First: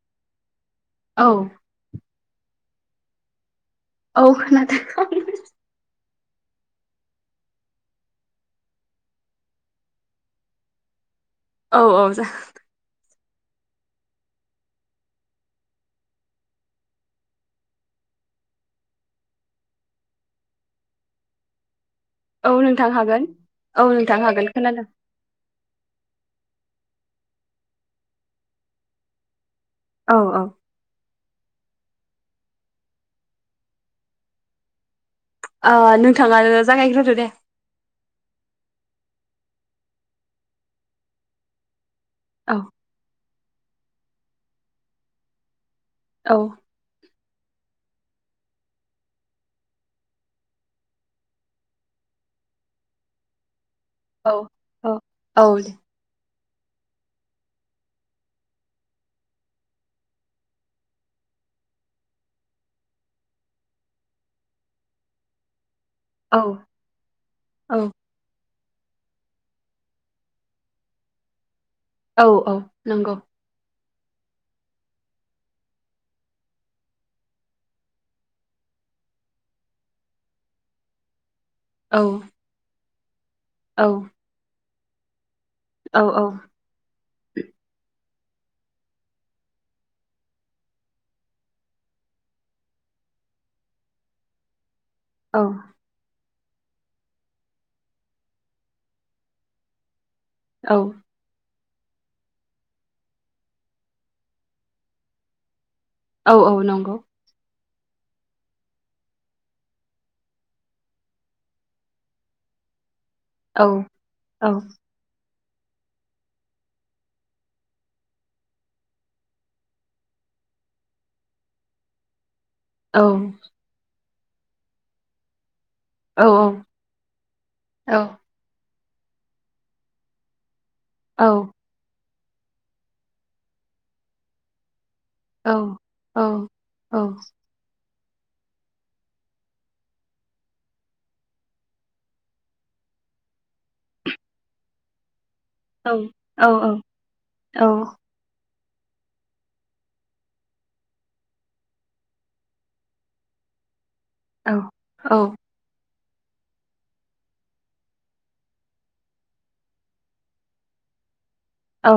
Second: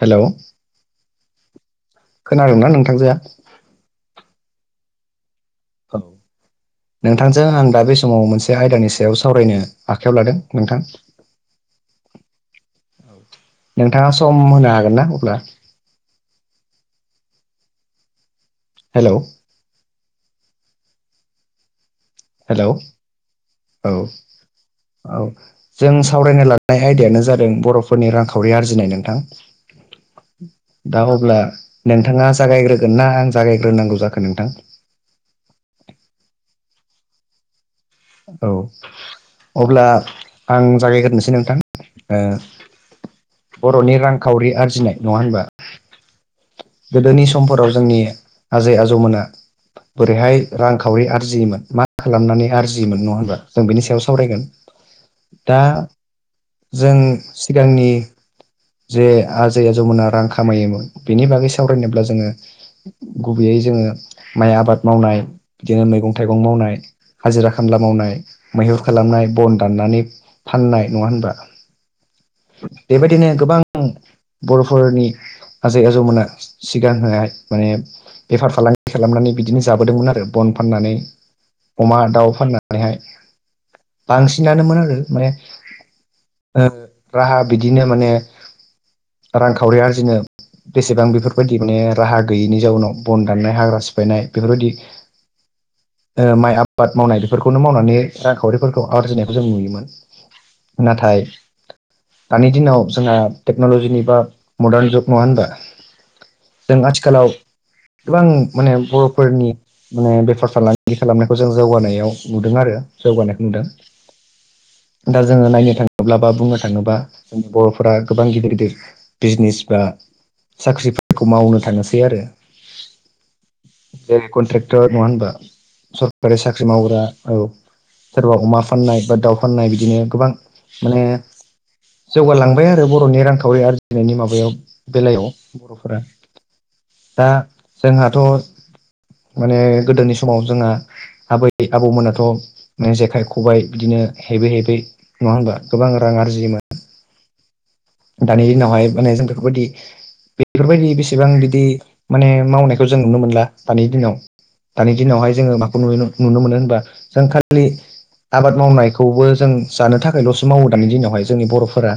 Hello औ खोनादोंना नोंथांजोआ औ खोनादों औ नोंथांजों आं दा बे समाव मोनसे आयदानि सायाव सावरायनो आखायाव लादों नोंथां औ औ जा नोंथाङा सम होनो हागोन ना अब्ला हेलौ औ हेलौ नोंथां हागोन औ नोंथां हागोन खोनादों औ जों सावरायनो लानाय आयदायानो जादों बर'फोरनि रांखावरि आरजिनाय नोंथां औ औ दा अब्ला नोंथाङा जागायग्रोगोन ना आं जागायग्रोनांगौ जाखो नोंथां ओ नोंथाङानो जागायग्रोदो दे औ अब्ला आं जागायग्रोसै नोंथां ओ औ बर'नि रांखावरि आरजिनाय नङा होनबा औ गोदोनि समफोराव जोंनि आजै आजौमोना बोरैहाय रांखावरि आरजियोमोन मा खालामनानै आरजियोमोन नङा होमबा! जों बेनि सायाव औ सावरायगोन औ औ दा दे जों सिगांनि जे आजै आजौमोना रां खामायोमोन बेनि बागै सावरायनोब्ला जोङो गुबैयै जोङो माइ आबाद मावनाय बिदिनो मैगं औ थाइगं मावनाय हाजिरा खामला औ मावनाय मैहुर खालामनाय बन दाननानै फाननाय नङा होनबा औ औ नंगौ बेबायदिनो गोबां बर'फोरनि आजै आजौमोना सिगांहाय माने बेफार फालांगि खालामनानै बिदिनो जाबोदोंमोन आरो बन फाननानै अमा औ दाउ फाननानैहाय औ बांसिनानोमोन आरो माने औ औ ओ राहा बिदिनो माने रांखावरि आरजिनो बेसेबां बे बेफोरबायदि माने राहा गैयैनि जाउनाव बन दाननाय हाग्रा सिफायनाय बेफोरबायदि औ ओ माइ आबाद मावनाय बेफोरखौनो मावनानै रांखावरिफोरखौ आरजिनायखौ जों नुयोमोन औ नाथाय दानि दिनाव जोंहा टेक्नल'जिनि बा मदार्न जुग नङा होनबा औ औ जों नंगौ आथिखालाव गोबां माने बर'फोरनि माने बेफार फालांगि खालामनायखौ जों जौगानायाव नुदों आरो जौगानायखौ औ नुदों औ दा जोङो नायनो थाङोब्ला बा बुंनो थाङोब्ला जोंनि बर'फोरा गोबां गिदिर गिदिर बिजनेस बा औ जेरै कन्ट्रेक्टर नङा होनबा औ सरकारि साख्रि मावग्रा औ औ सोरबा अमा फाननाय बा दाउ फाननाय बिदिनो गोबां माने औ जौगालांबाय आरो बर'नि रांखावरि आरजिनायनि माबायाव बेलायाव औ बर'फोरा औ औ दा जोंहाथ' माने गोदोनि समाव जोंहा आबै आबौमोनाथ' नों जेखाइ खबाय बिदिनो हेबै हेबै नङा होनबा गोबां औ रां औ आरजियोमोन औ औ दानि दिनावहाय माने जों बेफोर बायदि बेफोरबायदि बेसेबां बिदि माने मावनायखौ जों नुनो मोनला दानि दिनाव दानि दिनावहाय जोङो माखौ नुयो नुनो मोनो होनबा जों खालि आबाद मावनायखौबो जों जानो थाखायल'सो मावो दानि दिनावहाय जोंनि बर' औ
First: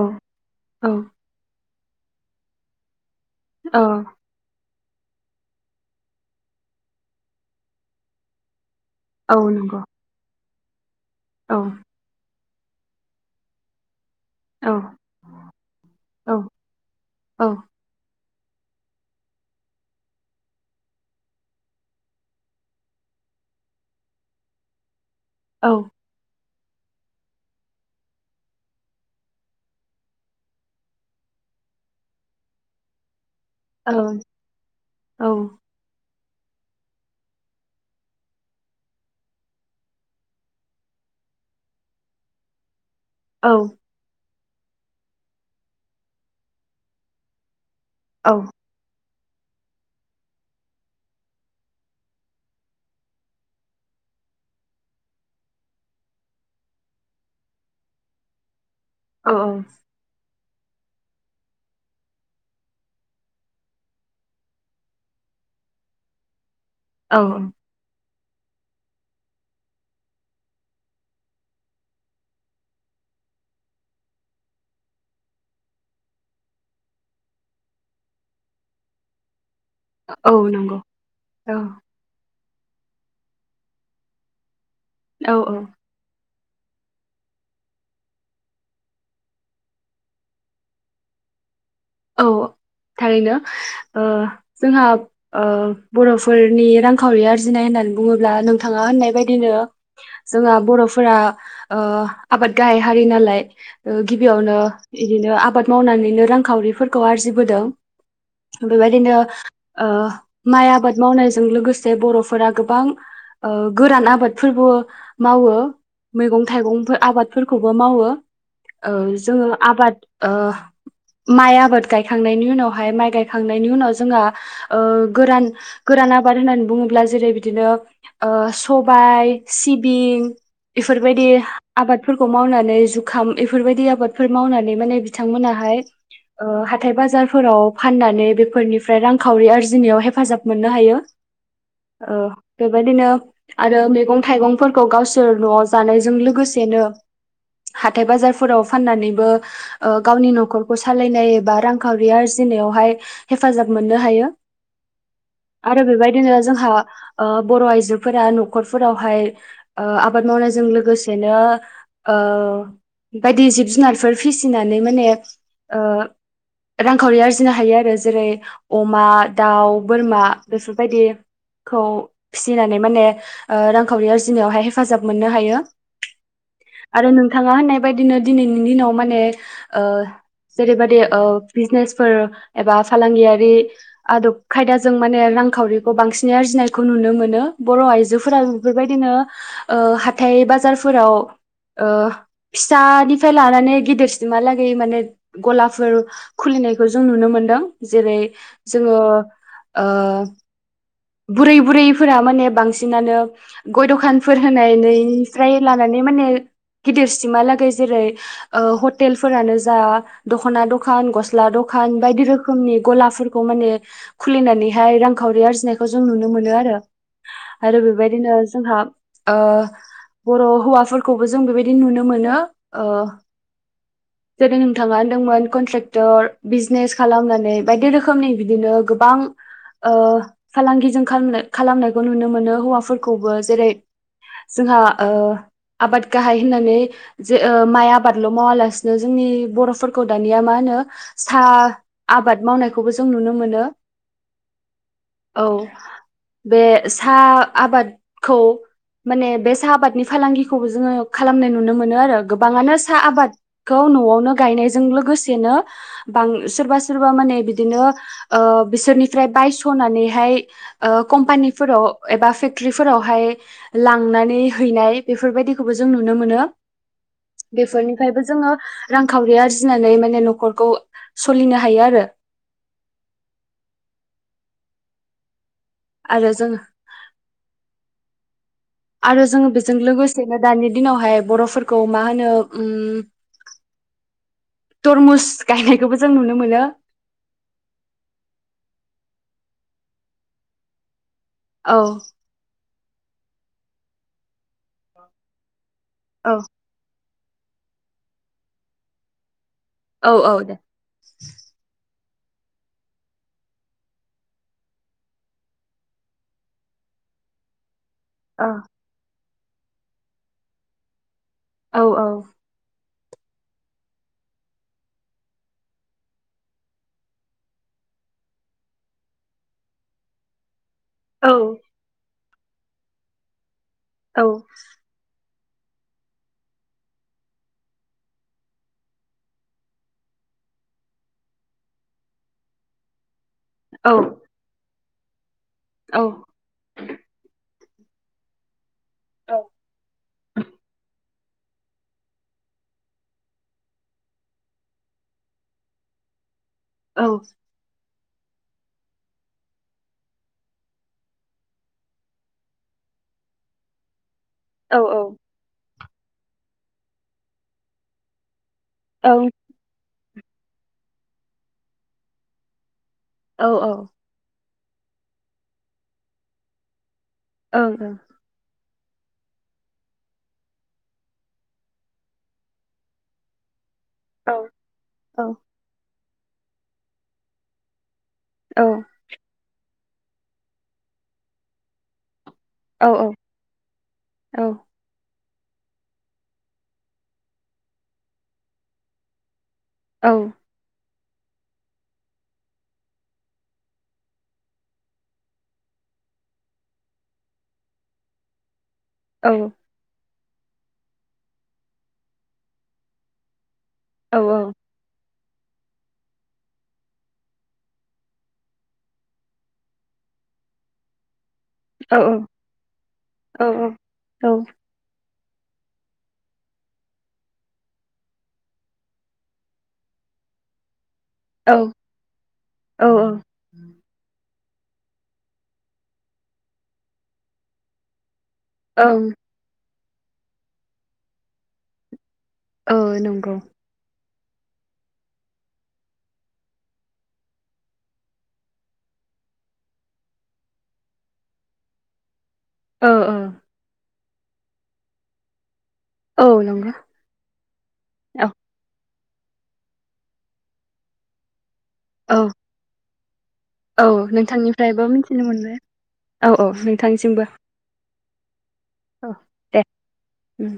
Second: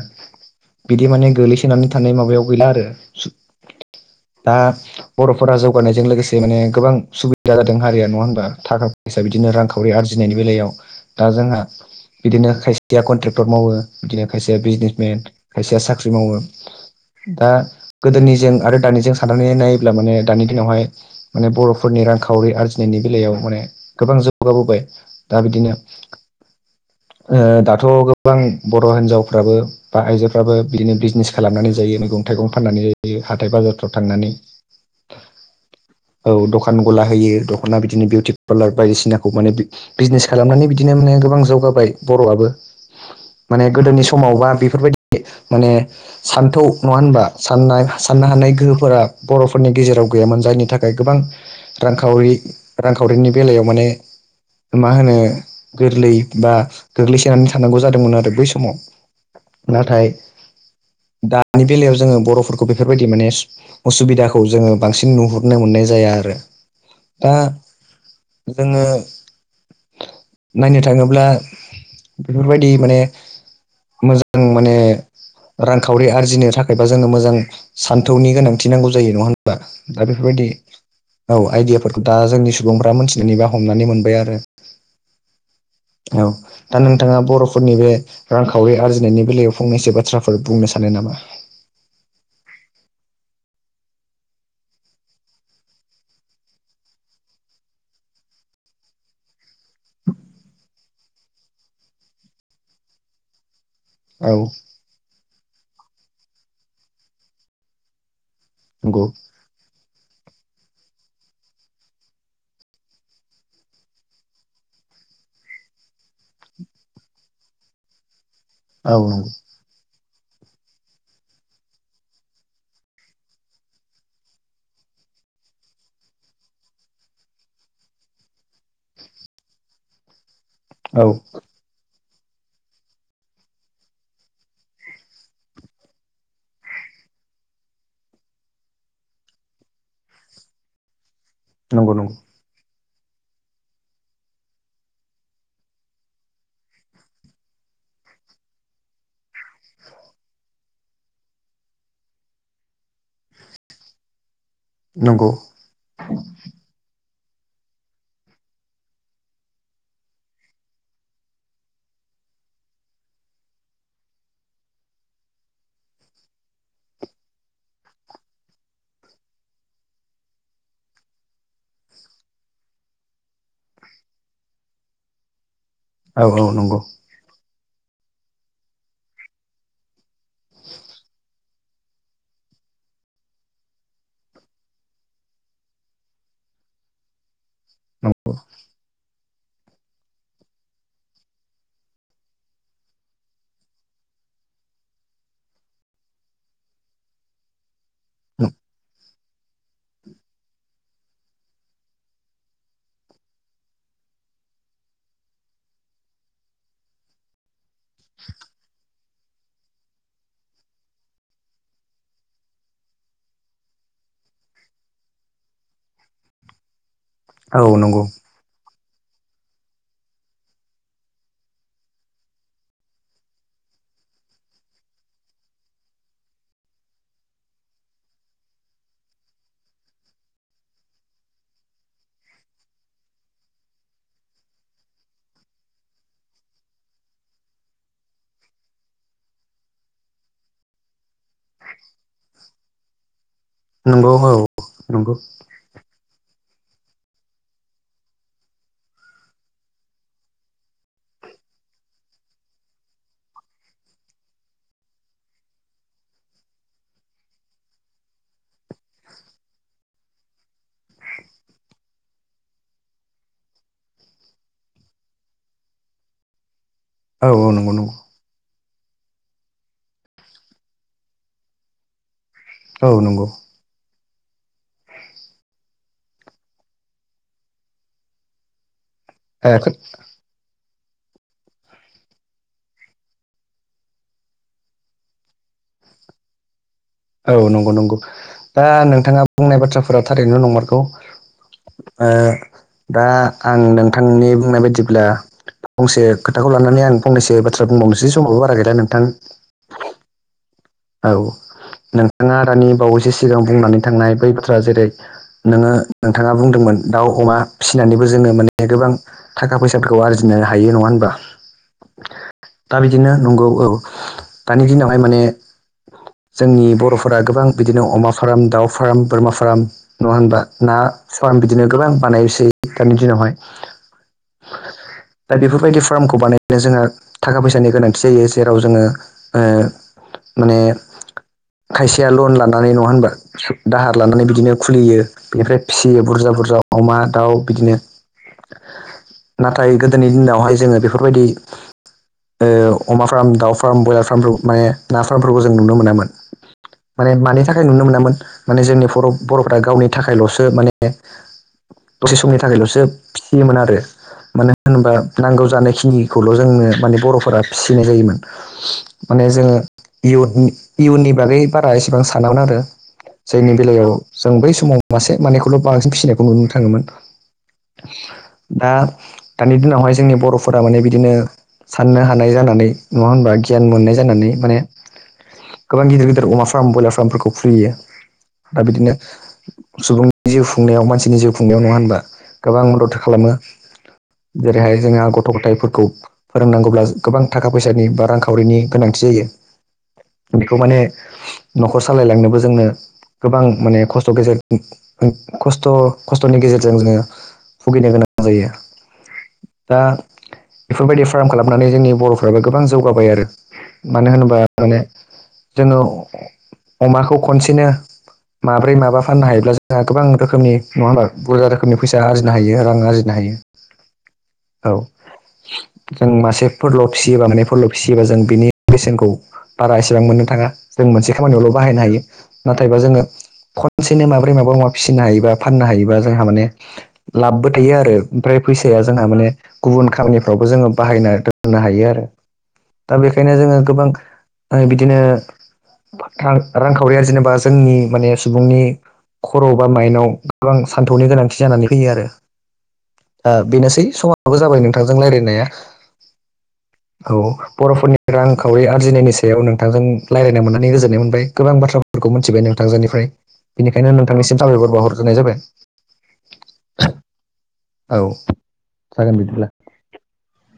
बिदि माने गोलैसोनानै थानाय माबायाव गैला आरो औ दा बर'फोरा जौगानायजों लोगोसे माने गोबां सुबिदा जादों हारिया नङा होनबा थाखा फैसा बिदिनो नंगौ रांखावरि आरजिनायनि बेलायाव दा जोंहा बिदिनो खायसेया कन्ट्रेक्टर मावो बिदिनो खायसेया औ बिजनेस मेन खायसेया साख्रि मावो औ औ दा गोदोनिजों आरो दानिजों साननानै नायोब्ला माने दानि दिनावहाय माने बर'फोरनि रांखावरि आरजिनायनि बेलायाव माने गोबां जौगाबोबाय दा औ बिदिनो ओ दाथ' गोबां बर' हिनजावफ्राबो बा आइजो फ्राबो बिदिनो बिजनेस खालामनानै जायो मैगं थाइगं फाननानै जायो हाथाय औ बाजार थांनानै औ औ दखान गला होयो दखना बिदिनो बिउटि पार्लार बायदिसिनाखौ माने बिजनेस खालामनानै बिदिनो माने गोबां जौगाबाय बर'आबो औ माने गोदोनि समावबा बेफोरबायदि माने सान्थौ नङा होनबा साननाय साननो औ हानाय गोहोफोरा बर'फोरनि गेजेराव गैयामोन जायनि थाखाय गोबां रांखावरि रांखावरिनि बेलायाव माने मा होनो गोरलै बा गोग्लैसोनानै थानांगौ जादोंमोन आरो बै समाव। औ औ नाथाय दानि बेलायाव जोङो बर'फोरखौ बेफोरबायदि माने असुबिदाखौ जोङो बांसिन नुहुरनो मोननाय जाया आरो दा औ जोङो नायनो थाङोब्ला बेफोर बायदि माने आं माने रांखावरि आरजिनो थाखायबा जोंनो मोजां सान्थौनि गोनांथि नांगौ जायो नङा होनबा? दा औ बेफोरबायदि नंगौ औ आइडियाफोरखौ दा जोंनि सुबुंफ्रा मोनथिनानै बा हमनानै मोनबाय आरो। औ औ औ दा नोंथाङा बर'फोरनि बे रांखावरि आरजि नायनि बेलायाव फंनैसो बाथ्राफोर बुंनो सानो नामा? औ थारैनो, ओ जोंहा ओ बर'फोरनि रांखावरि आरजिनाय होननानै बुङोब्ला नोंथाङा होननाय बायदिनो जोंहा बर'फोरा आबाद ओ गाहाय हारि नालाय ओ औ गिबियावनो इदिनो आबाद मावनानैनो रांखावरिफोरखौ आरजिबोदों। नंगौ बेबायदिनो ओ माइ आबाद मावनायजों लोगोसे बर'फोरा गोबां ओ गोरान आबादफोरबो मावो। मैगं थाइगंफोर आबादफोरखौबो मावो ओ औ नंगौ जोङो आबाद ओ माइ आ बाद गायखांनायनि उनावहाय माइ गायखांनायनि उनाव जोङा ओ गोरान गोरान आबाद होननानै बुङोब्ला जेरै बिदिनो ओ सबाय सिबिं औ इफोरबायदि आबादफोरखौ मावनानै जुखाम इफोरबायदि आबादफोर मावनानै माने बिथांमोनाहाय ओ हाथाइ बाजारफोराव फाननानै बेफोरनिफ्राय रांखावरि आरजिनायाव हेफाजाब मोननो हायो। [unintelligible] औ बेबायदिनो आरो मैगं थाइगंफोरखौ गावसोर न'आव जानायजों लोगोसेनो हाथाइ बाजारफोराव फाननानैबो ओ गावनि न'खरखौ सा लायनाय एबा रांखावरि आरजिनायावहाय हेफाजाब मोननो हायो। नंगौ। आरो बेबायदिनो जोंहा ओ बर' आइजोफोरा न'खरफोरावहाय ओ आबाद मावनायजों लोगोसेनो ओ बायदि जिब जुनारफोर फिसिनानै माने ओ रांखावरि आरजिनो हायो आरो जेरै अमा, दाउ, बोरमा बेफोरबायदि खौ फिसिनानै माने रांखावरि ओ आरजिनायावहाय हेफाजाब मोननो हायो। औ औ नंगौ आरो नोंथाङा होननाय बायदिनो दिनैनि दिनाव माने ओ जेरैबादि ओ बिजनेसफोर एबा फालांगियारि आदब खायदाजों माने रांखावरिखौ बांसिनै आरजिनायखौ नुनो मोनो। बर' आइजोफोरा बेफोरबायदिनो ओ हाथाइ बाजारफोराव ओ फिसानिफ्राय लानानै गिदिरसिमहालागै माने गलाफोर खुलिनायखौ जों नुनो मोनदों। जेरै जोङो ओ बुरै बुरैफोरा माने बांसिनानो गय दखानफोर होनायनैनिफ्राय लानानै माने गिदिरसिमहालागै जेरै ओ हटेलफोरानो जा दख'ना दखान गस्ला दखान बायदि रोखोमनि गलाफोरखौ माने खुलिनानैहाय रांखावरि आरजिनायखौ जों नुनो मोनो आरो। औ आरो नंगौ बेबायदिनो जोंहा ओ‌ बर' हौवाफोरखौबो जों बेबायदि नुनो मोनो। ओ जेरै नोंथाङा मोन कनट्रेक्टर बिजनेस खालामनानै बायदि रोखोमनि बिदिनो गोबां ओ फालांगिजों खालामनायखौ नुनो मोनो हौवाफोरखौबो जेरै जोंहा ओ आबाद गाहाय होननानै जे ओ माइ आबादल' मावालासिनो जोंनि बर'फोर खौ दानिया मा होनो साह आबाद मावनायखौबो जों नुनो मोनो। नंगौ औ नंगौ औ बे साह आबादखौ माने बे साहा आबादनि फालांगिखौबो जोङो खालामनाय नुनो मोनो आरो गोबाङानो साहा आबाद खौ न'आवनो गायनायजों लोगोसेनो बां सोरबा सोरबा माने बिदिनो ओ‌ बिसोरनिफ्राय बायस'नानैहाय ओ कम्पानिफोराव एबा फेक्टरिफोरावहाय लांनानै हैनाय बेफोरबायदिखौबो जों नुनो मोनो। औ औ नंगौ नंगौ बेफोरनिफ्रायबो जोङो रांखावरि आरजि फिनानै माने न'खरखौ सोलिनो हायो आरो। औ नंगौ। आरो जों आरो जोङो बेजों लोगोसे बिदिनो दानि दिनावहाय बर'फोरखौ मा होनो उम तरमुस गायनायखौबो जों नुनो मोनो। औ नंगौ - नंगौ दा नोंथाङा बुंनाय बाथ्राफोरा थारैनो नंमारगौ। औ ओ दा आं नोंथांनि बुंनाय बायदिब्ला फंसे औ खोथाखौ लानानै आं फंनैसो बाथ्रा बुंबावनोसै समाबो बारा गैला नोंथां। औ -औ दे। औ नोंथाङा दानि बावैसो सिगां बुंनानै थांनाय बै बाथ्रा जेरै नोङो नोंथाङा बुंदोंमोन दाउ, अमा फिसिनानैबो जोङो औ माने गोबां थाखा फैसाफोरखौ आरजिनो हायो नङा होनबा? औ औ दा बिदिनो नंगौ औ दानि दिनावहाय माने जोंनि बर'फोरा गोबां बिदिनो अमा फार्म, दाउ फार्म, बोरमा फार्म नङा होनबा ना औ फार्म बिदिनो गोबां बानायोसै दानि दिनावहाय औ। दा बेफोरबायदि फार्मखौ बानायनो जोंहा थाखा फैसानि गोनांथि जायो जेराव जोङो ओ माने खायसेया लन लानानै नङा होनबा औ दाहार लानानै बिदिनो खुलियो। बेनिफ्राय फिसियो औ बुरजा - बुरजा अमा दाउ बिदिनो नाथाय फाय गोदोनि दिनावहाय जोङो बेफोरबायदि औ अमा फार्म, दाउ फार्म, ब्रयलार फार्मफोरखौ माने नाफार्मफोरखौ जों नुनो मोनामोन माने मानि थाख फ्राय नुनो मोनामोन माने जोंनि' बर'फ ब'रफोरा गावनि थाखायल'सो माने दसे समनि थाखायल'सो फिसियोमोन आरो माने औ होनबा नांगौ जानाय खिनिखौल' जोंनो माने बर'फोरा फिसिनाय जायोमोन। माने जोङो इयु-इयुननि बागै बारा एसेबां सानामोन आरो। जायनि बेलायाव जों बै समाव मासे मानैखौल' बांसिन फिसिनायखौ नुनो थाङोमोन। औ ओ। दा दानि दिनावहाय जोंनि बर'फोरा माने बिदिनो साननो हानाय जानानै नङा होनबा गियान मोननाय जानानै माने ओं। गोबां गिदिर- गिदिर अमा फार्म, ब्रयलार फार्मफोरखौ खुलियो दा ओं बिदिनो सुबुं जिउ खुंनायाव मानसिनि जिउ खुंनायाव नङा होनबा। गोबां औ मदद औ खालामो जेरैहाय जोंहा गथ गथ' गथायफोरखौ फोरोंनांगौब्ला गोबां थाखा फैसानि बा रांखावरिनि गोनांथि जायो। औ। बेखौ माने न'खर सालायलांनोबो जोंनो गोबां माने खस्थ' गेजेर [unintelligible] खस्थ'-खस्थ'नि गेजेरजों जोङो भुगिनो गोनां जायो। औ -औ। दा बेफोरबायदि फार्म खालामनानै जोंनि बर'फोराबो गोबां जौगाबाय आरो मानो औ होनोबा माने जोङो अमाखौ खनसेनो माब्रै माबा फाननो हायोब्ला जोंहा गोबां रोखोमनि नङा होना बुर फोरनि फैसा औ आरजिनो हायो रां आरजिनो हायो। औ। जों मासे फोरल' फिसियोबा माने फोरल' फिसियोबा जों बिनि बेसेनखौ बारा एसेबां मोननो थाङा जों मोनसे खामानियावल' औ बाहायनो हायो नाथायबा जोङो खनसेनो माब्रै माबा माबा फिसिनो हायोबा फाननो हायोबा जोंहा माने लाबबो थायो आरो। ओमफ्राय फैसाया जोंहा ओं माने गुबुन खामानिफ्रावबो जोङो बाहायना दोननो हायो आरो ओ दा बेखायनो नंगौ जोङो गोबां ओ बिदिनो रां रांखावरि आरजिनोबा जोंनि माने सुबुंनि खर' बा माइनाव गोबां सान्थौनि गोनांथि जानानै फैयो आरो ओ बेनोसै समाबो जाबाय नोंथांजों रायलायनाया औ नंगौ औ बर'फोरनि औ रांखावरि आरजिनायनि सायाव नोंथांजों रायलायनो मोननानै गोजोननाय मोनबाय गोबां बाथ्रा फोरखौ औ मोनथिबाय नोंथांजोनिफ्राय। औ बेनिखायनो नोंथांनिसिम साबायखर नोंथांनिफ्रायबो बावहर ग्रोनाय मिथिनो जाबाय मोनबाय औ औ नोंथांनिसिमबो। औ औ जागोन बिदिब्ला दे उम